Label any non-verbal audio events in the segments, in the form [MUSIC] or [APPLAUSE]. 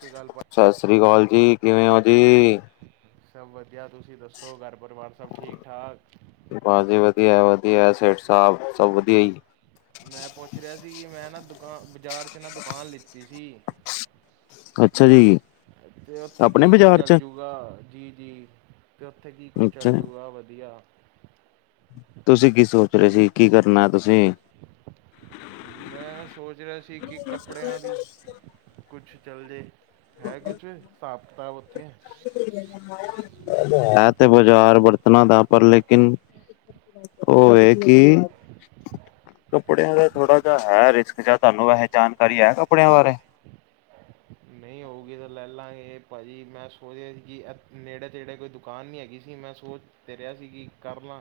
ਸੀ ਗੱਲਬਾਤ। ਸਤਿ ਸ੍ਰੀ ਅਕਾਲ ਜੀ, ਕਿਵੇ ਹੋ ਜੀ? ਸਭ ਵਧੀਆ ਤੁਸੀ ਦੱਸੋ ਘਰ ਪਰਿਵਾਰ ਸਭ ਠੀਕ ਠਾਕ? ਭਾਜੀ ਵਧੀਆ- ਵਧੀਆ ਸੇਠ ਸਾਬ ਸਭ ਵਧੀਆ ਹੀ। ਮੈਂ ਪੁੱਛ ਰਿਹਾ ਸੀ ਕਿ ਮੈ ਨਾ ਦੁਕਾਨ ਬਾਜ਼ਾਰ 'ਚ ਨਾ ਦੁਕਾਨ ਲਿੱਤੀ ਸੀ। ਅੱਛਾ ਜੀ ਤੇ ਉੱਥੇ ਆਪਣੇ ਕੀ ਕੁੱਝ ਬਾਜ਼ਾਰ ਚੱਲ ਚ ਜਉ? ਜੀ ਜੀ ਫ ਉੱਥੇ ਕੀ ਕੁੱਝ ਅੱਛਾ ਚੱਲ ਜੂਗਾ ਵਧੀਆ ਤੁਸੀਂ ਕੀ ਸੋਚ ਰਹੇ ਸੀ ਕੀ ਕਰਨਾ ਤੁਸੀਂ ਮੈਂ ਸੋਚ ਰਿਹਾ ਸੀ ਕਿ ਕੱਪੜਿਆਂ ਵੀ ਕੁਛ ਚੱਲ ਜਾੇ ਹੈ ਕੁਛ ਹਿਸਾਬ ਕਿਤਾਬ ਉੱਥੇ? ਹੈ ਤੇ ਬਾਜ਼ਾਰ ਬਰਤਣਾ ਦਾ ਪਰ ਲੇਕਿਨ ਉਹ ਇਹ ਕਿ ਕੱਪੜਿਆਂ ਦਾ ਥੋੜਾ ਜਿਹਾ ਹੈ ਰਿਸਕ ਜਾ, ਤੁਹਾਨੂੰ ਵੈਸੇ ਜਾਣਕਾਰੀ ਹੈ ਕੱਪੜਿਆਂ ਬਾਰੇ। ਨਹੀਂ ਹੋਊਗੀ ਤਾਂ ਲੈ ਲਾਂਗੇ ਪਾਜੀ, ਮੈਂ ਸੋਚ ਰਿਹਾ ਸੀ ਕਿ ਨੇੜੇ ਤੇੜੇ ਕੋਈ। ਦੁਕਾਨ ਵੀ ਹੈਗੀ ਸੀ, ਮੈਂ ਸੋਚ ਤੇ ਰਿਹਾ ਸੀ ਕਿ ਕਰ ਲਾਂ।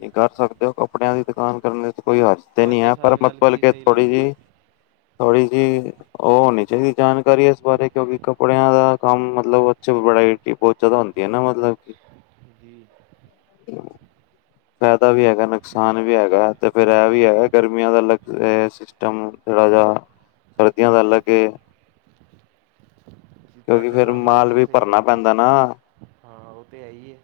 ਨਹੀਂ ਕਰ ਸਕਦੇ ਹੋ, ਕੱਪੜਿਆਂ ਦੀ ਦੁਕਾਨ ਕਰਨ ਚ ਕੋਈ ਹਰਜ। ਤੇ ਨੀ ਤੁਹਾਡੇ ਹੈ ਪਰ ਹਿਸਾਬ ਨਾਲ ਮਤਬਲ ਕੀ ਕੇ ਸਹੀ ਥੋੜੀ ਲੱਗਦਾ ਜਿਹੀ ਥੋੜੀ ਜਿਹੀ ਉਹ ਹੋਣੀ ਚਾਹੀਦੀ ਜਾਣਕਾਰੀ ਇਸ ਬਾਰੇ, ਕਿਉਂਕਿ ਕੱਪੜਿਆਂ ਦਾ ਕੰਮ ਮਤਲਬ ਉੱਚ ਬੜਾ ਈ। ਬਹੁਤ ਜ਼ਿਆਦਾ ਹੁੰਦੀਆਂ ਨਾ ਮਤਲਬ। [UNINTELLIGIBLE] ਜੀ [INAUDIBLE] ਫੈਦਾ ਵੀ ਹੈਗਾ ਨੁਕਸਾਨ ਵੀ ਹੈਗਾ ਤੇ ਫੇਰ ਇਹ ਵੀ ਹੈਗਾ ਗਰਮੀਆਂ ਦਾ ਅਲੱਗ ਸਿਸਟਮ ਥੋੜਾ ਜਿਹਾ, ਵਧੀਆ ਗੱਲ ਏ। ਕਿਉਂਕਿ ਤੁਹਾਡੇ ਫੇਰ ਹਿਸਾਬ ਨਾਲ ਮਾਲ ਕੀ ਵੀ ਸਹੀ ਭਰਨਾ ਰਹੂਗਾ, ਪੈਂਦਾ ਨਾ ਹਾਂ ਉਹ ਤੇ ਹੈ ਹੀ ਏ।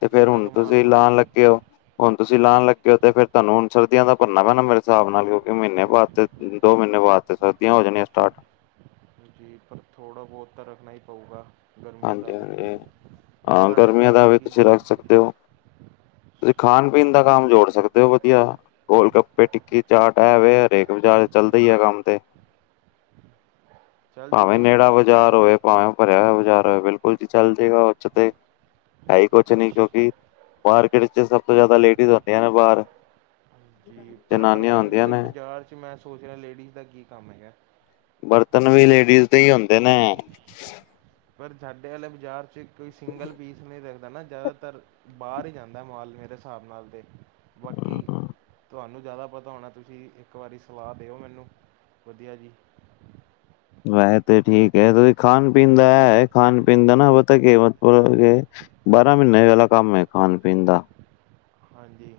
ਤੇ ਫੇਰ ਜਿੰਨਾ ਹੁਣ ਕਿ ਮਾਲ ਤੁਸੀਂ ਭਰੋ। ਲਾਣ ਲੱਗੇ ਹੋ ਹੁਣ ਤੁਸੀਂ ਲਾਉਣ ਹਾਂਜੀ ਲੱਗੇ ਹੋ ਤੇ ਫਿਰ ਤੁਹਾਨੂੰ ਹੁਣ ਸਰਦੀਆਂ ਦਾ ਭਰਨਾ ਪੈਣਾ, ਮੇਰੇ ਹਿਸਾਬ ਨਾਲ, ਕਿਉਂਕਿ ਮਹੀਨੇ ਬਾਅਦ ਤੇ। ਦੋ ਮਹੀਨੇ ਬਾਅਦ ਤੇ ਫਿਰ, ਸਰਦੀਆਂ ਹੋ ਜਾਣੀਆਂ ਸਟਾਰਟ ਜੀ, ਪਰ ਥੋੜ੍ਹਾ ਬਹੁਤ ਤਾਂ ਰੱਖਣਾ ਹੀ ਪਊਗਾ। ਗਰਮੀਆਂ ਦਾ ਹਾਂਜੀ- ਵੀ ਹਾਂਜੀ, ਹਾਂ ਤੁਹਾਡੇ ਗਰਮੀਆਂ ਹਿਸਾਬ ਦਾ ਨਾਲ ਵੀ, ਕੀ ਤੁਸੀਂ ਰੱਖ ਸਕਦੇ ਹੋ। ਤੁਸੀਂ ਖਾਣ ਪੀਣ ਜੀ ਦਾ ਕੰਮ ਜੋੜ ਸਕਦੇ ਹੋ ਵਧੀਆ, ਗੋਲ ਗੱਪੇ, ਟਿੱਕੀ ਚਾਟ। ਐਵੇ ਹਰੇਕ ਵੀਚਾਰ ਚੱਲਦਾ ਹੀ ਆ ਕੰਮ ਤੇ, ਚੱਲ ਭਾਵੇਂ ਜੂਗਾ ਉਹ ਨੇੜਾ। ਬਜ਼ਾਰ ਹੋਏ ਵੇ ਭਾਵੇਂ ਭਰਿਆ ਹੋਇਆ ਬਾਜ਼ਾਰ ਹੋਏ ਬਿਲਕੁਲ ਕੋਈ ਵੀ ਚੱਲ ਜੇਗਾ ਉਚ ਤੇ ਹੈਈ ਕੁਛ ਨੀ ਕਿਉਂਕਿ ਮਾਰਕੀਟ ਚ ਸਭ ਤੋਂ ਜ਼ਿਆਦਾ ਲੇਡੀਜ਼ ਹੋਂਦਿਆਂ ਨੇ ਬਾਹਰ ਜੀ, ਪਰ ਜਨਾਨੀਆਂ ਬਰਤਨ ਹੁੰਦੀਆਂ ਦੇ ਨੇ ਬਾਜ਼ਾਰ 'ਚ ਮੈਂ ਸੋਚ ਰਿਹਾ, ਲੇਡੀਜ਼ ਦਾ ਕੀ ਕੰਮ ਹੈਗਾ। ਬਰਤਨ ਵੀ ਲੇਡੀਜ਼ ਦੇ ਹੀ ਹੁੰਦੇ ਨੇ। ਪਰ ਸਾਡੇ ਵਾਲੇ ਬਾਜ਼ਾਰ ਚ ਕੋਈ ਸਿੰਗਲ ਪੀਸ ਨਹੀਂ। ਦਾ ਨਾ ਜ਼ਿਆਦਾਤਰ ਬਾਹਰ ਹੀ ਜਾਂਦਾ ਮਾਲ ਮੇਰੇ ਹਿਸਾਬ ਨਾਲ ਤੇ ਬਾਕੀ। ਤੁਹਾਨੂੰ ਜ਼ਿਆਦਾ ਪਤਾ ਹੋਣਾ, ਤੁਸੀਂ ਇੱਕ ਵਾਰੀ ਸਲਾਹ ਦਿਓ ਮੈਨੂੰ ਵਧੀਆ ਜੀ। ਵੈਸ ਤਾਂ ਠੀਕ ਹੈ, ਤੁਸੀ ਖਾਣ ਪੀਣ ਦਾ ਹੈ ਖਾਣ ਪੀਣ ਦਾ ਨਾ ਪਤਾ ਕੇ ਮਤਲਬ ਕੇ। ਬਾਰਾਂ ਮਹੀਨੇ ਵਾਲਾ ਕੰਮ ਹੈ, ਖਾਣ ਪੀਣ ਦਾ। ਹਾਂਜੀ।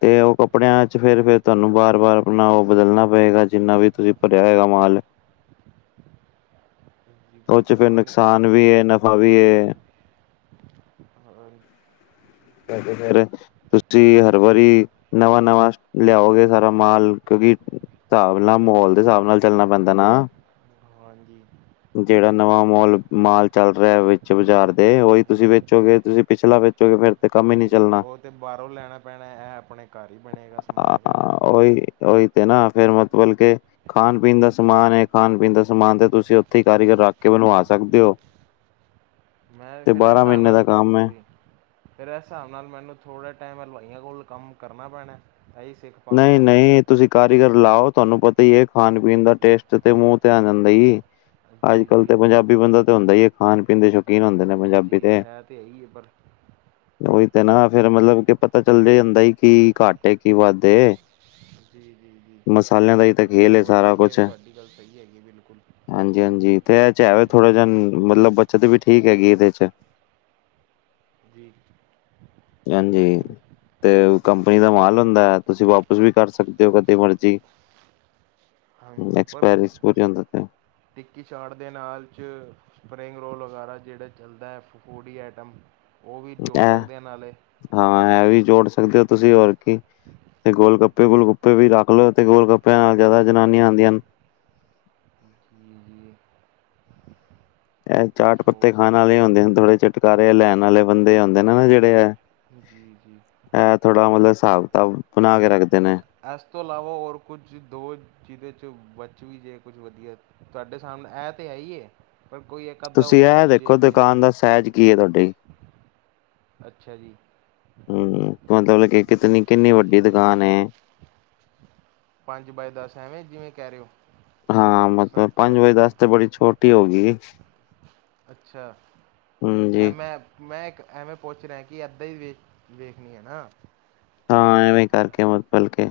ਤੇ ਉਹ ਕੱਪੜਿਆਂ ਚ ਫੇਰ, ਫੇਰ ਤੁਹਾਨੂੰ ਬਾਰ ਬਾਰ ਆਪਣਾ ਉਹ ਬਦਲਣਾ। ਪਏਗਾ ਜਿੰਨਾ ਵੀ ਤੁਸੀਂ ਭਰਿਆ ਹੋਗਾ ਮਾਲ। ਉਹ ਜਬਰ ਚ ਫਿਰ ਖਾਨ ਨੁਕਸਾਨ ਵੀ ਹੈ ਨਫ਼ਾ ਵੀ ਹੈ। ਹੋਰ ਫਿਰ, ਤੁਸੀਂ ਹਰ ਵਾਰੀ ਨਵਾਂ, ਨਵਾਂ ਲਿਆਓਗੇ ਸਾਰਾ। ਮਾਲ ਕਿਉਂਕਿ ਹਿਸਾਬ ਨਾਲ ਮਾਹੌਲ ਦੇ ਹਿਸਾਬ ਨਾਲ ਚੱਲਣਾ ਪੈਂਦਾ ਨਾ। ਹਾਂਜੀ। ਜਿਹੜਾ ਨਵਾਂ ਮੋਲ ਮਾਲ ਚੱਲ ਰਿਹਾ ਵਿਚ ਬਾਜ਼ਾਰ ਦੇ ਉਹੀ ਤੁਸੀਂ ਵੇਚੋਗੇ ਤੁਸੀਂ ਪਿਛਲਾ ਵੇਚੋਗੇ ਫੇਰ ਤੇ ਕੰਮ ਹੀ ਨਹੀਂ ਚੱਲਣਾ। ਉਹ ਤੇ ਬਾਹਰੋਂ ਲੈਣਾ ਪੈਣਾ, ਇਹ ਆਪਣੇ ਘਰ ਹੀ ਬਣੇਗਾ ਅ ਸਮਾਨ ਸਾਰਾ ਅ, ਉਹੀ ਉਹੀ ਤੇ ਨਾ, ਫੇਰ ਮਤਲਬ ਕੇ। ਖਾਣ ਪੀਣ ਦਾ ਸਮਾਨ ਹੈ, ਖਾਣ ਪੀਣ ਦਾ ਸਮਾਨ ਤੇ ਤੁਸੀਂ ਉੱਥੇ ਹੀ ਕਾਰੀਗਰ ਰੱਖ ਕੇ ਬਣਵਾ ਸਕਦੇ ਹੋ। ਮੈਂ ਤੇ ਫਿਰ ਇਸ ਬਾਰਾਂ ਹਿਸਾਬ ਮਹੀਨੇ ਨਾਲ, ਦਾ ਕੰਮ ਹੈ। ਜੀ ਫਿਰ ਇਸ ਹਿਸਾਬ ਨਾਲ ਮੈਨੂੰ ਥੋੜ੍ਹੇ ਟਾਈਮ ਹਲਵਾਈਆਂ ਕੋਲ ਕੰਮ ਕਰਨਾ ਪੈਣਾ, ਤਾਂਹੀ ਸਿੱਖ ਨਹੀਂ, ਪਾਵਾਂਗਾ ਨਹੀਂ ਤੁਸੀਂ ਕਾਰੀਗਰ ਲਾਓ ਤੁਹਾਨੂੰ ਪਤਾ ਹੀ ਹੈ। ਖਾਣ ਪੀਣ ਦਾ ਟੇਸਟ ਤੇ ਮੂੰਹ ਤੇ ਆ ਜਾਂਦਾ ਸੀ, ਅੱਜ ਜੀ ਕਲ ਤੇ ਪੰਜਾਬੀ ਜੀ ਪੰਜਾਬੀ ਬੰਦਾ ਤਾਂ ਹੁੰਦਾ ਹੀ ਹੈ, ਖਾਣ ਪੀਣ ਦੇ ਸ਼ੌਕੀਨ ਹੁੰਦੇ ਨੇ ਪੰਜਾਬੀ ਜੀ ਦੇ। ਹੈ ਤੇ ਇਹੀ ਹੈ ਪਰ ਉਹੀ ਤੇ ਨਾ, ਫੇਰ ਮਤਲਬ ਕਿ ਪਤਾ ਚੱਲਦਾ ਜਾਂਦਾ ਕੀ ਘਟ ਕੀ ਵੱਧ ਜੀ, ਜੀ, ਜੀ ਮਸਾਲਿਆਂ ਦਾ ਹੀ ਤਾਂ ਹਾਂਜੀ ਖੇਲ ਏ ਉਹ ਤਾਂ ਹੈ ਸਾਰਾ ਹੀ ਹੈ ਕੁਛ ਵੀ ਤੁਹਾਡੀ ਗੱਲ ਸਹੀ ਹੈਗੀ। ਬਿਲਕੁਲ ਹਾਂਜੀ, ਹਾਂਜੀ ਤੇ ਇਹ 'ਚ ਹੈ ਥੋੜਾ ਜ ਮਤਲਬ ਬੱਚਤ ਵੀ ਠੀਕ ਹੈਗੀ ਇਹਦੇ ਚ। ਜੀ। ਹਾਂਜੀ। ਤੇ ਕੰਪਨੀ ਦਾ ਮਾਲ ਹੁੰਦਾ ਹੈ, ਤੁਸੀਂ ਵਾਪਿਸ ਵੀ ਕਰ ਸਕਦੇ ਹੋ ਕਦੇ ਮਰਜੀ। ਹਾਂਜੀ ਪਰ ਐਕਸਪਾਇਰੀ ਸਪੂਰੀ ਹੁੰਦਾ ਤੇ ਟਿੱਕੀ ਚਾਟ ਦੇ ਨਾਲ 'ਚ ਸਪਰਿੰਗ ਰੋਲ ਵਗੈਰਾ ਜਿਹੜਾ ਚੱਲਦਾ ਹੈ, ਫੂਡ ਹੀ ਆਈਟਮ ਉਹ ਵੀ ਜੋੜ ਇਹ ਸਕਦੇ ਆ ਨਾਲੇ। ਹਾਂ, ਇਹ ਵੀ ਜੋੜ ਸਕਦੇ ਹੋ ਤੁਸੀਂ ਹੋਰ ਕੀ। ਤੇ ਗੋਲ ਗੱਪੇ, ਗੋਲ ਗੱਪੇ ਵੀ ਰੱਖ ਲੋ ਤੇ ਗੋਲ ਗੱਪਿਆਂ ਨਾਲ ਜ਼ਿਆਦਾ ਜਨਾਨੀਆਂ ਆਉਂਦੀਆਂ ਹਨ। ਹਮ ਇਹ ਚਾਟ ਪੱਤੇ ਖਾਣ ਸੋਚ ਵਾਲੇ ਹੁੰਦੇ ਹਨ, ਥੋੜੇ ਚੁਟਕਾਰੇ ਲੈਣ ਵਾਲੇ ਬੰਦੇ ਆਉਂਦੇ ਨੇ ਨਾ ਜਿਹੜੇ ਇਹ, ਜੀ ਜੀ ਇਹ ਥੋੜ੍ਹਾ ਮਤਲਬ ਹਿਸਾਬ ਕਿਤਾਬ ਬਣਾ ਕੇ ਰੱਖਦੇ ਨੇ। ਇਸ ਤੋਂ ਇਲਾਵਾ ਹੋਰ ਕੁਝ ਦੋ ਜਿਹਦੇ 'ਚ ਬਚ ਵੀ ਜਾਏ ਕੁਝ ਵਧੀਆ ਤੁਹਾਡੇ ਸਾਹਮਣੇ ਇਹ ਤੇ ਹੈ ਹੀ ਇਹ ਪਰ ਕੋਈ ਇੱਕ ਅੱਧਾ ਤੁਸੀਂ ਹੋਰ ਇਹ ਜੇ, ਦੇਖੋ ਜੇ ਨਾ ਦੁਕਾਨ ਦਾ ਸਾਈਜ਼ ਕੀ ਹੈ ਤੁਹਾਡੀ ਅੱਛਾ ਜੀ। ਹਮ ਮਤਲਬ ਕੇ ਕਿਤਨੀ ਕਿੰਨੀ ਵੱਡੀ ਦੁਕਾਨ ਏ। ਪੰਜ ਬਾਏ ਦਸ ਐਵੇਂ ਜਿਵੇਂ ਕਹਿ ਰਹੇ ਹੋ। ਹਾਂ ਮਤਲਬ ਪੰਜ ਬਾਏ ਦਸ ਤੇ ਬੜੀ ਛੋਟੀ ਹੋ ਗਈ। ਅੱਛਾ, ਹਮ ਜੀ ਐਮ ਐਪ ਮੈਂ ਇੱਕ ਐਵੇਂ ਪੁੱਛ ਰਿਹਾ ਕਿ ਇੱਦਾਂ ਹੀ ਵੇਖ ਵੇਖਣੀ ਹੈ ਨਾ। ਹਾਂ। ਐਵੇਂ ਕਰਕੇ ਬਲ ਕੇ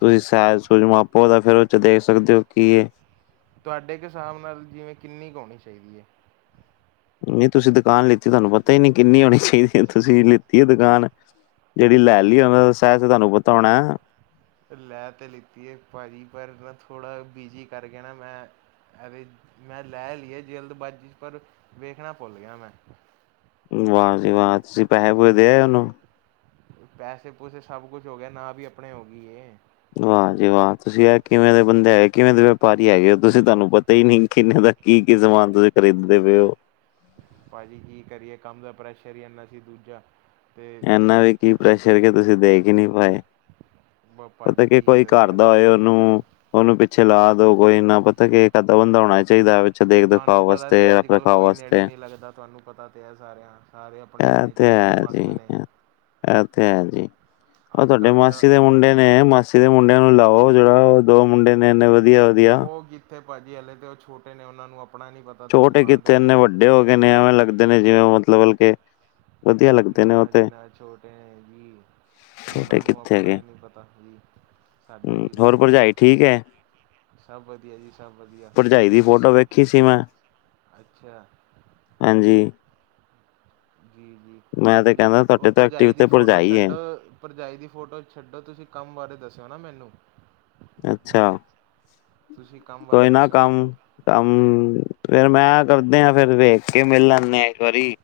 ਤੁਸੀਂ ਅੱਛਾ ਸਾਈਜ ਅੱਛਾ ਸੂਝ ਮਾਪੋ ਤਾਂ ਫੇਰ ਉਹ ਚ ਦੇਖ ਸਕਦੇ ਹੋ। ਕੀ ਤੁਹਾਡੇ ਕਿਸ ਹਿਸਾਬ ਨਾਲ ਜਿਵੇਂ ਕਿੰਨੀ ਕੁ ਹੋਣੀ ਚਾਹੀਦੀ ਹੈ? ਨਹੀਂ ਤੁਸੀਂ ਦੁਕਾਨ ਲਿਤੀ ਤੁਹਾਨੂੰ ਪਤਾ ਹੀ ਨਹੀਂ ਕਿੰਨੀ ਹੋਣੀ ਚਾਹੀਦੀ ਹੈ। ਤੁਸੀਂ ਲਿਤੀ ਹੈ ਦੁਕਾਨ ਜਿਹੜੀ ਲੈ ਲਈ ਦਿੱਲੀ ਉਹ ਦਾ ਸਾਈਜ ਤੁਹਾਨੂੰ ਪਤਾ ਹੋਣਾ। ਲੈ ਤਾਂ ਲਿੱਤੀ ਹੈ। ਭਾਜੀ ਪਰ ਨਾ ਥੋੜ੍ਹਾ ਬਿਜ਼ੀ ਕਰਕੇ ਨਾ ਮੈਂ। ਅਰੇ ਮੈਂ ਲੈ ਲਈਏ ਜਲਦਬਾਜ਼ੀ ਚ ਪਰ ਵੇਖਣਾ ਭੁੱਲ ਗਿਆ ਮੈਂ। ਵਾਹ ਜੀ ਵਾਹ! ਤੁਸੀਂ ਪੈਸੇ ਪੂਸੇ ਦੇ ਆਏ ਉਹਨੂੰ। ਪੈਸੇ ਪੂਸੇ ਸਭ ਕੁਛ ਹੋ ਗਿਆ ਨਾਂ ਵੀ ਆਪਣੇ ਹੋ ਗਈ ਇਹ ਵਾਹ ਜੀ ਵਾਹ ਤੁਸੀਂ ਆ ਕਿਵੇਂ ਦੇ ਬੰਦੇ ਹੈਗੇ। ਕਿਵੇਂ ਦੇ ਵਪਾਰੀ ਹੈਗੇ ਹੋ। ਤੁਸੀਂ ਤੁਹਾਨੂੰ ਪਤਾ ਹੀ ਨਹੀਂ। ਕਿੰਨੇ ਦਾ ਕੀ-ਕੀ ਸਮਾਨ ਤੁਸੀਂ ਖਰੀਦਦੇ ਪਏ ਹੋ। ਭਾਜੀ ਕੀ ਕਰੀਏ ਕੰਮ ਦਾ ਪ੍ਰੈਸ਼ਰ ਹੀ ਇੰਨਾ ਸੀ ਦੂਜਾ ਤੇ ਇੰਨਾ ਵੀ ਕੀ ਪ੍ਰੈਸ਼ਰ ਕਿ ਤੁਸੀਂ ਦੇਖ ਹੀ ਨਹੀਂ ਪਾਏ। ਪਤਾ ਭਾਜੀ ਕੀ ਕੋਈ ਦੱਸੀਏ ਕਰਦਾ ਹੋਏ ਤੁਹਾਨੂੰ ਉਹਨੂੰ ਉਹਨੂੰ ਪਿੱਛੇ ਲਾ ਦੋ ਕੋਈ ਇੰਨਾ ਪਤਾ ਕਿ ਇਕ ਅੱਧਾ ਬੰਦਾ ਹੋਣਾ ਚਾਹੀਦਾ। ਪਿੱਛੇ ਦੇਖ ਤੁਹਾਨੂੰ ਦਿਖਾਓ ਪਤਾ ਵਾਸਤੇ ਤੇ ਰੱਖ ਅੱਜ-ਕੱਲ੍ਹ ਰਖਾਓ ਕੋਈ ਵਾਸਤੇ ਨੇੜੇ ਨਹੀਂ ਲੱਗਦਾ, ਤੁਹਾਨੂੰ ਪਤਾ ਤੇ ਹੈ ਸਾਰਿਆਂ, ਸਾਰੇ ਇਹ ਆਪਣੇ-ਆਪਣੇ ਤੇ ਚ ਹੈ ਜੀ ਮਸਤ ਨੇ ਇਹ ਤੇ ਹੈ ਜੀ, ਉਹ ਅੱਜ ਤੁਹਾਡੇ ਕੱਲ੍ਹ ਦਾ ਮਾਸੀ ਦੇ ਮੁੰਡੇ ਨੇ, ਮਾਸੀ ਕਿਸੇ ਮੁੰਡਿਆਂ ਨੂੰ ਲਾਓ, ਜਿਹੜਾ ਉਹ ਦੋ ਮੁੰਡੇ ਨੇ ਇੰਨੇ ਵਧੀਆ। ਵਧੀਆ ਉਹ ਕਿਥੇ ਭਾਜੀ ਹਲੇ ਤੇ ਉਹ ਛੋਟੇ ਨੇ, ਉਹਨਾ ਨੂੰ ਆਪਣਾ ਨੀ ਪਤਾ। ਤੇ ਛੋਟੇ ਦੁਕਾਨ ਦਾ ਕਿੱਥੇ ਇੰਨੇ ਕੀ ਵੱਡੇ ਹੋ ਗਏ ਨੇ, ਐਵੇਂ ਲੱਗਦੇ ਨੇ ਜਿਵੇਂ ਮਤਲਬ ਕਿ ਨਾ ਜੀ ਨਾ ਛੋਟੇ ਹੈ ਜੀ। ਛੋਟੇ ਉਹਨਾਂ ਨੂੰ ਕਿੱਥੇ ਆਪਣਾ ਹੈਗੇ ਹੀ ਨਹੀਂ ਪਤਾ ਜੀ, ਸਾਡਾ ਹੂੰ ਕੀ ਹੋਰ ਦੱਸਣਗੇ। ਭਰਜਾਈ ਠੀਕ ਹੈ ਸਭ ਵਧੀਆ ਜੀ-ਸਭ ਵਧੀਆ, ਭਰਜਾਈ ਦੀ ਤੁਸੀਂ ਫੋਟੋ ਦੱਸੋ, ਵੇਖੀ ਸੀ ਮੈਂ ਅੱਛਾ ਹਾਂਜੀ। ਮੈਂ ਤੇ ਜੀ-ਜੀ, ਕਹਿੰਦਾ ਉਹ ਤੁਹਾਡੇ ਤੋਂ ਭਰਜਾਈ ਐਕਟਿਵ ਦੀ ਤੇ ਫੋਟੋ ਭਰਜਾਈ ਹੈ ਛੱਡ। ਭਰਜਾਈ ਦੀ ਫੋਟੋ ਛੱਡੋ, ਤੁਸੀਂ ਕੰਮ ਬਾਰੇ ਦੱਸਿਓ ਨਾ ਮੈਨੂੰ। ਅੱਛਾ। ਤੁਸੀਂ ਕੰਮ ਬਾਰੇ ਕੋਈ ਨਾ ਦੱਸਿਓ ਕੰਮ ਮੈਨੂੰ ਕੰਮ ਫੇਰ ਮੈਂ ਕਰਦੇ ਹਾਂ, ਫਿਰ ਵੇਖ ਕੇ ਮਿਲ ਲੈਂਨੇ ਆ ਇੱਕ ਵਾਰੀ।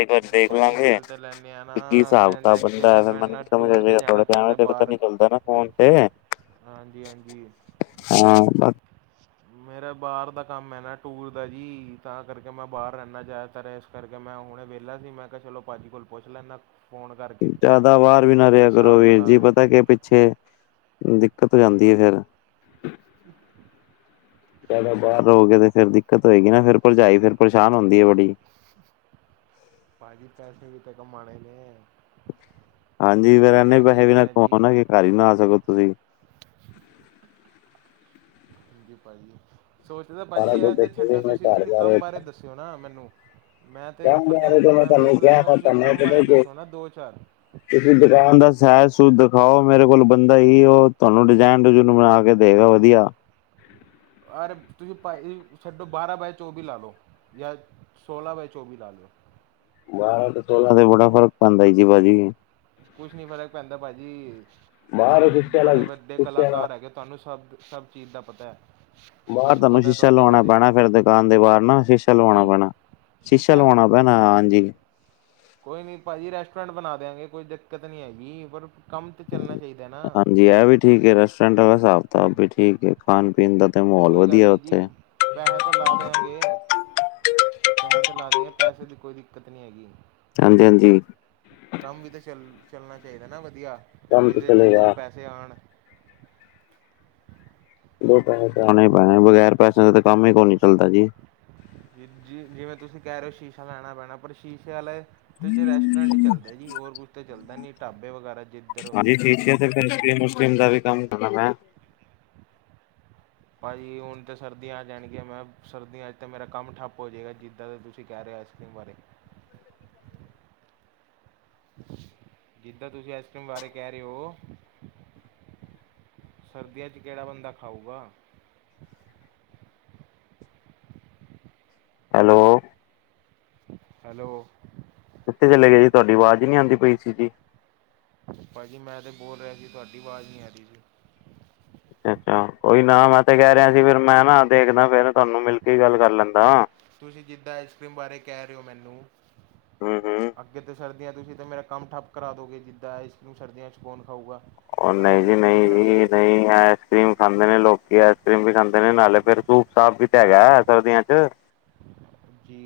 ਇੱਕ ਵਾਰ ਜੀ ਦੇਖ ਭਾਜੀ ਲਾਂਗੇ ਮਿਲ ਤੇ ਲੈਂਦੇ ਹਾਂ ਵੀ ਨਾ ਕੀ ਹਿਸਾਬ ਮੈਂ ਕਿਤਾਬ ਬਣਦਾ, ਐਕਚੁਅਲ ਫੇਰ ਮੈਂ ਮੈਨੂੰ ਨਾ ਵੀ ਸਮਝ ਆ ਟੂਰ 'ਤੇ ਜੇਗਾ, ਜਾਣਾ ਥੋੜਾ ਧਿਆਨ ਪੈਂਦਾ ਪਤਾ ਨੀ ਚੱਲਦਾ। ਪਰਾਂ ਫੋਨ ਪਿਆ। ਹਾਂਜੀ-ਹਾਂਜੀ। ਹਾਂ ਮਤ ਮੇਰਾ ਬਾਹਰ ਦਾ ਕੰਮ ਐ ਨਾ ਟੂਰ ਦਾ ਜੀ, ਤਾਂ ਕਰਕੇ ਮੈਂ ਬਾਹਰ ਰਹਿੰਦਾ ਜ਼ਿਆਦਾਤਰ। ਕਰਕੇ ਮੈਂ ਹੁਣੇ ਵੇਹਲਾ ਸੀ, ਮੈਂ ਕਿਹਾ ਚਲੋ ਭਾਜੀ ਕੋਲ ਪੁੱਛ ਲੈਂਨਾ। ਜ਼ਿਆਦਾ ਬਾਹਰ ਵੀ ਨਾ ਰਿਹਾ ਕਰੋ ਵੀਰ ਜੀ, ਕਿਤਾਬ ਹੈ ਪਤਾ ਕੀ ਪਿੱਛੇ ਦਿੱਕਤ ਹੋ ਜਾਂਦੀ ਐ ਫੇਰ। [UNINTELLIGIBLE] ਜ਼ਾਦਾ ਬਾਹਰ ਰਹੋਗੇ ਤਾਂ ਫਿਰ ਦਿੱਕਤ ਹੋਏਗੀ ਨਾ, ਫੇਰ ਭਰਜਾਈ ਫਿਰ ਪਰੇਸ਼ਾਨ ਹੁੰਦੀ ਬੜੀ। ਭਾਜੀ, ਪੈਸੇ ਵੀ ਤੇ ਕਮਾਣੇ ਨੇ। ਹਾਂਜੀ ਫੇਰ ਹੁਣ ਇਨੇ ਮੈਂ ਕੀ ਪੈਸੇ ਵੀ ਨਾ ਕਰਿਆ ਜੀ ਕਮਾਉਣਾ, ਕਿ ਘਰ ਹੀ ਨਾ ਆ ਸਕੋ ਤੁਸੀਂ। ਹਾਂਜੀ, ਭਾਜੀ। ਸੋਚਦਾ ਸਾਰਾ ਭਾਜੀ ਕੁਝ ਇਹ ਤੇ ਛੱਡੋ, ਦੇਖੋਗੇ ਮੈਂ ਘਰ ਤੁਸੀਂ-ਤੁਸੀਂ ਕੰਮ ਬਾਰੇ ਦੱਸੋ ਨਾ ਮੈਨੂੰ, ਮੈਂ ਤੇ ਤਾਂ ਉਹ ਭਰਜਾਈ ਨੂੰ ਮੈਂ ਤੁਹਾਨੂੰ ਵੇਖ ਕਿਹਾ ਲਾਂਗਾ, ਮੈਂ ਤੁਸੀਂ ਤੁਹਾਨੂੰ ਕੰਮ ਪਤਾ ਬਾਰੇ ਕਿ ਦੱਸੋ ਨਾ ਦੋ ਚਾਰ ਤੁਸੀਂ ਦੁਕਾਨ ਦਾ ਸੈਜ ਸੂਜ ਦਿਖਾਓ, ਮੇਰੇ ਕੋਲ ਬੰਦਾ ਹੀ, ਉਹ ਤੁਹਾਨੂੰ ਡਿਜ਼ਾਇਨ ਡਜੂਨ ਬਣਾ ਕੇ ਦੇਗਾ ਵਧੀਆ। ਯਾਰ ਤੁਸੀਂ ਭਾਜੀ ਛੱਡੋ, ਬਾਰਾਂ ਬਾਏ ਚੌਵੀ ਲਾ ਲੋ। ਜਾਂ ਸੋਲਾਂ ਬਾਏ ਚੌਵੀ ਲਾ ਲੋ। ਬਾਰਾਂ ਤੇ ਸੋਲਾਂ ਤੇ ਬੜਾ ਫ਼ਰਕ ਪੈਂਦਾ ਈ ਜੀ, ਭਾਜੀ। ਕੁਛ ਨੀ ਫ਼ਰਕ ਪੈਂਦਾ ਭਾਜੀ, ਬਾਹਰ ਤੁਸੀਂ ਸ਼ੀਸ਼ੇ ਵਾਲਾ ਬੜੇ ਵੱਡੇ ਸ਼ੀਸ਼ੇ ਵਾਲਾ ਕਲਾਕਾਰ ਹੈਗੇ। ਤੁਹਾਨੂੰ ਸਭ- ਸਭ ਚੀਜ਼ ਦਾ ਪਤਾ। ਬਾਹਰ ਤੁਹਾਨੂੰ ਪਤਾ ਸ਼ੀਸ਼ਾ ਤੁਹਾਡੇ ਲਵਾਣਾ ਬਾਰੇ ਪੈਣਾ, ਫੇਰ ਦੁਕਾਨ ਦੇ ਬਾਹਰ ਨਾ ਸ਼ੀਸ਼ਾ ਲਵਾਣਾ ਜੀ ਪੈਣਾ, ਸ਼ੀਸ਼ਾ ਲਵਾਣਾ ਕਹਿੰਦਾ ਹਾਂਜੀ। ਕੋਈ ਨੀ ਭਾਜੀ ਰੈਸਟੋਰੈਂਟ ਬਣਾ ਦਿਆਂਗੇ, ਕੋਈ ਦਿੱਕਤ ਨਹੀਂ ਹੈਗੀ, ਪਰ ਕੰਮ ਤੇ ਚੱਲਣਾ ਚਾਹੀਦਾ ਨਾ। ਹਾਂਜੀ ਇਹ ਵੀ ਠੀਕ ਏ ਰੈਸਟੋਰੈਂਟ ਵਾਲਾ ਸਾਬ ਕਤਾਬ ਵੀ ਠੀਕ ਐ, ਖਾਣ ਪੀਣ ਦਾ ਤੇ ਮਾਹੌਲ ਕੋਈ ਗੱਲ ਵਧੀਆ ਨਹੀਂ ਜੀ ਉੱਥੇ। ਪੈਸੇ ਤਾਂ ਲਾ ਦਿਆਂਗੇ, ਪੈਸੇ ਤੇ ਲਾ ਦਿਆਂਗੇ, ਪੈਸੇ ਦੀ ਕੋਈ ਦਿੱਕਤ ਨਹੀਂ ਹੈਗੀ। ਹਾਂਜੀ- ਹਾਂਜੀ। ਕੰਮ ਵੀ ਤਾਂ ਚੱਲ ਚੱਲਣਾ ਚਾਹੀਦਾ ਨਾ ਵਧੀਆ, ਕੰਮ ਤੇ ਜਿਹਦੇ ਚ ਦੋ ਚਲੇਗਾ ਪੈਸੇ ਆਣ। ਦੋ ਪੈਸੇ ਤਾਂ ਆਣੇ ਹੀ ਪੈਣੇ, ਬਗੈਰ ਪੈਸਿਆਂ ਦੇ ਤਾਂ ਕੰਮ ਹੀ ਕੋਈ ਨੀ ਚੱਲਦਾ ਜੀ। ਵੀਰ ਜੀ ਜਿਵੇਂ ਤੁਸੀਂ ਕਹਿ ਰਹੇ ਹੋ, ਸ਼ੀਸ਼ਾ ਲਾਣਾ ਪੈਣਾ, ਪਰ ਸ਼ੀਸ਼ੇ ਵਾਲੇ ਤੇ ਜੇ ਰੈਸਟੋਰੈਂਟ ਚੱਲਦਾ ਜੀ, ਹੋਰ ਕੁਝ ਤਾਂ ਚੱਲਦਾ ਨੀ, ਢਾਬੇ ਵਗੈਰਾ ਜਿੱਧਰ ਹੁੰਦੇ ਨੇ। ਫੇਰ ਆਈਸਕਰੀਮ ਉਸਕਰੀਮ ਦਾ ਵੀ ਕੰਮ ਕਰਨਾ ਮੈਂ। ਭਾਜੀ ਹੁਣ ਤਾਂ ਸਰਦੀਆਂ ਆ ਜਾਣਗੀਆਂ, ਮੈਂ ਸਰਦੀਆਂ ਚ ਤਾਂ ਮੇਰਾ ਕੰਮ ਠੱਪ ਹੋ ਜੇਗਾ, ਜਿੱਦਾਂ ਦਾ ਤੁਸੀਂ ਕਹਿ ਰਹੇ ਸੀ। ਤੂੰ ਬਾਰੇ। ਜਿੱਦਾਂ ਤੁਸੀਂ ਆਈਸਕ੍ਰੀਮ ਬਾਰੇ ਕਹਿ ਰਹੇ ਹੋ। ਸਰਦੀਆਂ ਚ ਕਿਹੜਾ ਬੰਦਾ ਖਾਊਗਾ। Hello hello. ਕਿੱਥੇ ਚਲੇ ਗਏ ਜੀ। ਤੁਹਾਡੀ ਆਵਾਜ਼ ਨੀ ਆਦੀ ਪਈ ਸੀ ਜੀ। ਪਾਜੀ ਮੈਂ ਤੇ ਬੋਲ ਰਿਹਾ ਸੀ। ਤੁਹਾਡੀ ਆਵਾਜ਼ ਨੀ ਆ ਰਹੀ ਸੀ। [UNINTELLIGIBLE] ਕੋਈ ਨਾ ਮੈਂ ਤੇ ਕਹਿ ਰਿਹਾ ਸੀ। ਫੇਰ ਮੈਂ ਨਾ ਦੇਖਦਾ ਫੇਰ ਤੁਹਾਨੂੰ ਮਿਲ ਕੇ ਗੱਲ ਕਰ ਲੈਂਦਾ। ਤੁਸੀਂ ਜਿੱਦਾਂ ਆਈਸਕ੍ਰੀਮ ਬਾਰੇ ਕਹਿ ਰਹੇ ਔ‌ ਮੈਨੂੰ। ਹੂੰ-ਹੂੰ। ਅੱਗੇ ਤਾਂ ਸਰਦੀਆਂ ਤੁਸੀਂ ਤਾਂ ਮੇਰਾ ਕੰਮ ਠੱਪ ਕਰਾ ਦੋਗੇ ਜਿੱਦਾਂ ਇਸੂੰ ਸਰਦੀਆਂ ਚ ਕੌਣ ਖਾਊਗਾ? ਉਹ ਮੈਂ ਨਹੀਂ ਇਕੱਲੇ ਥੋੜ੍ਹੀ ਜੀ-ਨਹੀਂ ਖਾਣੀ ਹੈ ਜੀ-ਨਹੀਂ। ਆਈਸ ਕਰ੍ਰੀਮ ਖਾਂਦੇ ਨੇ ਲੋਕੀ ਆਈਸ ਕਰ੍ਰੀਮ ਵੀ ਖਾਂਦੇ ਨੇ ਨਾਲੇ ਫਿਰ ਸੂਪ-ਸਾਪ ਵੀ ਤੇ ਹੈਗਾ ਹੈ ਸਰਦੀਆਂ ਚ। ਜੀ।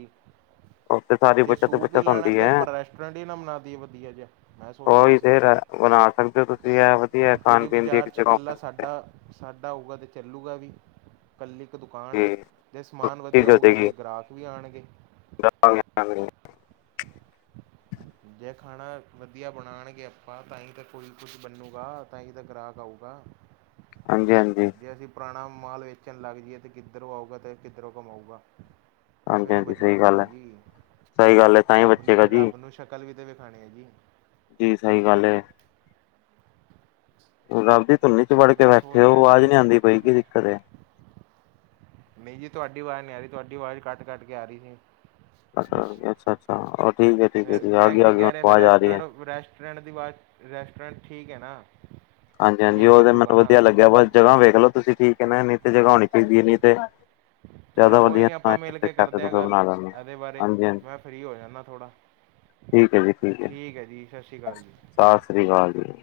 ਓਕੇ ਸ ਜੇ ਸੂਪ ਹੀ ਲੈਣਾ ਤੇ ਆਪਾਂ ਰੈਸਟੋਰੈਂਟ ਹੀ ਨਾ ਬਣਾ ਦੇਈਏ ਵਧੀਆ ਜਿਹਾ ਮੈਂ ਸੋਚ ਰਿਹਾ ਉਹੀ ਸੀ। ਤੇ ਬਣਾ ਸਕਦੇ ਹੋ ਤੁਸੀਂ ਇਹ ਵ ਪੂਰੀ ਬਾਜ਼ਾਰ ਚ ਇਕੱਲਾ ਸਾਡਾ, ਸਾਡਾ ਹੋਊਗਾ ਤਾਂ ਚੱਲੂਗਾ ਵੀ। ਇਕੱਲੀ ਇੱਕ ਦੁਕਾਨ ਚੀਜ਼ ਜੇ ਸਮਾਨ ਵਧੀਆ ਹੋ ਹੋਊਗਾ ਜਾਏਗੀ ਤੇ ਗ੍ਰਾਹਕ ਵੀ ਆਣਗੇ। [INAUDIBLE] ਜੇ ਖਾਣਾ ਵਧੀਆ ਬਣਾਣਗੇ ਆਪਾਂ ਤਾਂ ਹੀ ਤਾਂ ਕੋਈ ਕੁੱਛ ਬਨੂਗਾ ਤਾਂ ਹੀ ਤਾਂ ਗ੍ਰਾਹਕ ਆਊਗਾ। [INAUDIBLE] ਹਾਂਜੀ-ਹਾਂਜੀ। ਜੇ ਅਸੀਂ ਪੁਰਾਣਾ ਮਾਲ ਵੇਚਣ ਲੱਗ ਜਾਈਏ ਤਾਂ ਕਿੱਧਰੋਂ ਆਊਗਾ ਅਤੇ ਕਿੱਧਰੋਂ ਕਮਾਊਗਾ? ਕੁੱਛ ਵੀ ਹਾਂਜੀ ਨਹੀਂ ਹਾਂਜੀ ਬਚਣਾ ਸਹੀ ਗੱਲ ਹੈ ਸਾਨੂੰ ਜੀ ਸਹੀ ਗੱਲ ਹੈ ਤਾਂ ਹੀ ਰੱਬ ਨੂੰ, ਬੱਚੇਗਾ ਜੀ ਰੱਬ ਨੂੰ ਸ਼ਕਲ ਵੀ ਤਾਂ ਵਿਖਾਣੀ ਏ ਜੀ। ਜੀ ਸਹੀ ਗੱਲ ਏ। ਰੱਬ ਦੀ ਧੁੰਨੀ ਚ ਵੜ ਕੇ ਮੈਂ ਬੈਠੇ ਸੋਚ ਉ ਰਿਹਾ ਆਵਾਜ਼ ਨੀ ਆਦੀ ਪਈ ਕੀ ਦਿੱਕਤ ਏ? ਨਹੀਂ ਜੀ ਤੁਹਾਡੀ ਆਵਾਜ਼ ਨਹੀਂ ਆ ਰਹੀ ਤੁਹਾਡੀ ਆਵਾਜ਼ ਕੱਟ-ਕੱਟ ਕੇ ਆ ਰਹੀ ਸੀ। ਅੱਛਾ- ਅੱਛਾ ਠੀਕ ਹੈ-ਠੀਕ ਫਿਰ ਜੀ ਆਗੀ-ਆਗੀ ਹੁਣ ਵਾਜ ਆ ਰਹੀ ਏ। ਟ੍ਰੈਂਡ ਦੀ ਵਾਜ ਰੈਸਟੋਰੈਂਟ ਠੀਕ ਏ ਨਾ। ਹਾਂਜੀ- ਹਾਂਜੀ ਠੀਕ ਉਹ ਤੇ ਚੱਲੂਗਾ ਮੈਨੂੰ ਨਾ ਵਧੀਆ ਲੱਗਿਆ ਬਸ ਜਗ੍ਹਾ ਵੇਖ ਲੋ ਤੁਸੀਂ ਕੀ ਠੀਕ ਏ ਨਾ ਇਨੀ ਤੇ ਜਗਾ ਹੋਣੀ ਚਾਈਦੀ ਏ ਨਹੀ ਤੇ- ਚਲੋ ਜ਼ਿਆਦਾ ਕੋਈ ਵਧੀਆ ਨਹੀਂ ਆਪਾਂ ਮਿਲ ਕੇ ਕਰਦੇ ਤੁ ਹਾਂ ਗੱਲ ਬਣਾ ਲੈਣਾਂ ਇਹਦੇ ਬਾਰੇ ਹਾਂਜੀ-ਹਾਂਜੀ। ਮੈਂ ਫ੍ਰੀ ਹੋ ਜਾਂਦਾ ਥੋੜ੍ਹਾ ਠੀਕ ਹੈ ਜੀ ਠੀਕ ਹੈ ਜੀ ਸਤਿ ਸ਼੍ਰੀ ਅਕਾਲ ਜੀ ਸਾਸ ਸ੍ਰੀ ਕਾਲ ਜੀ।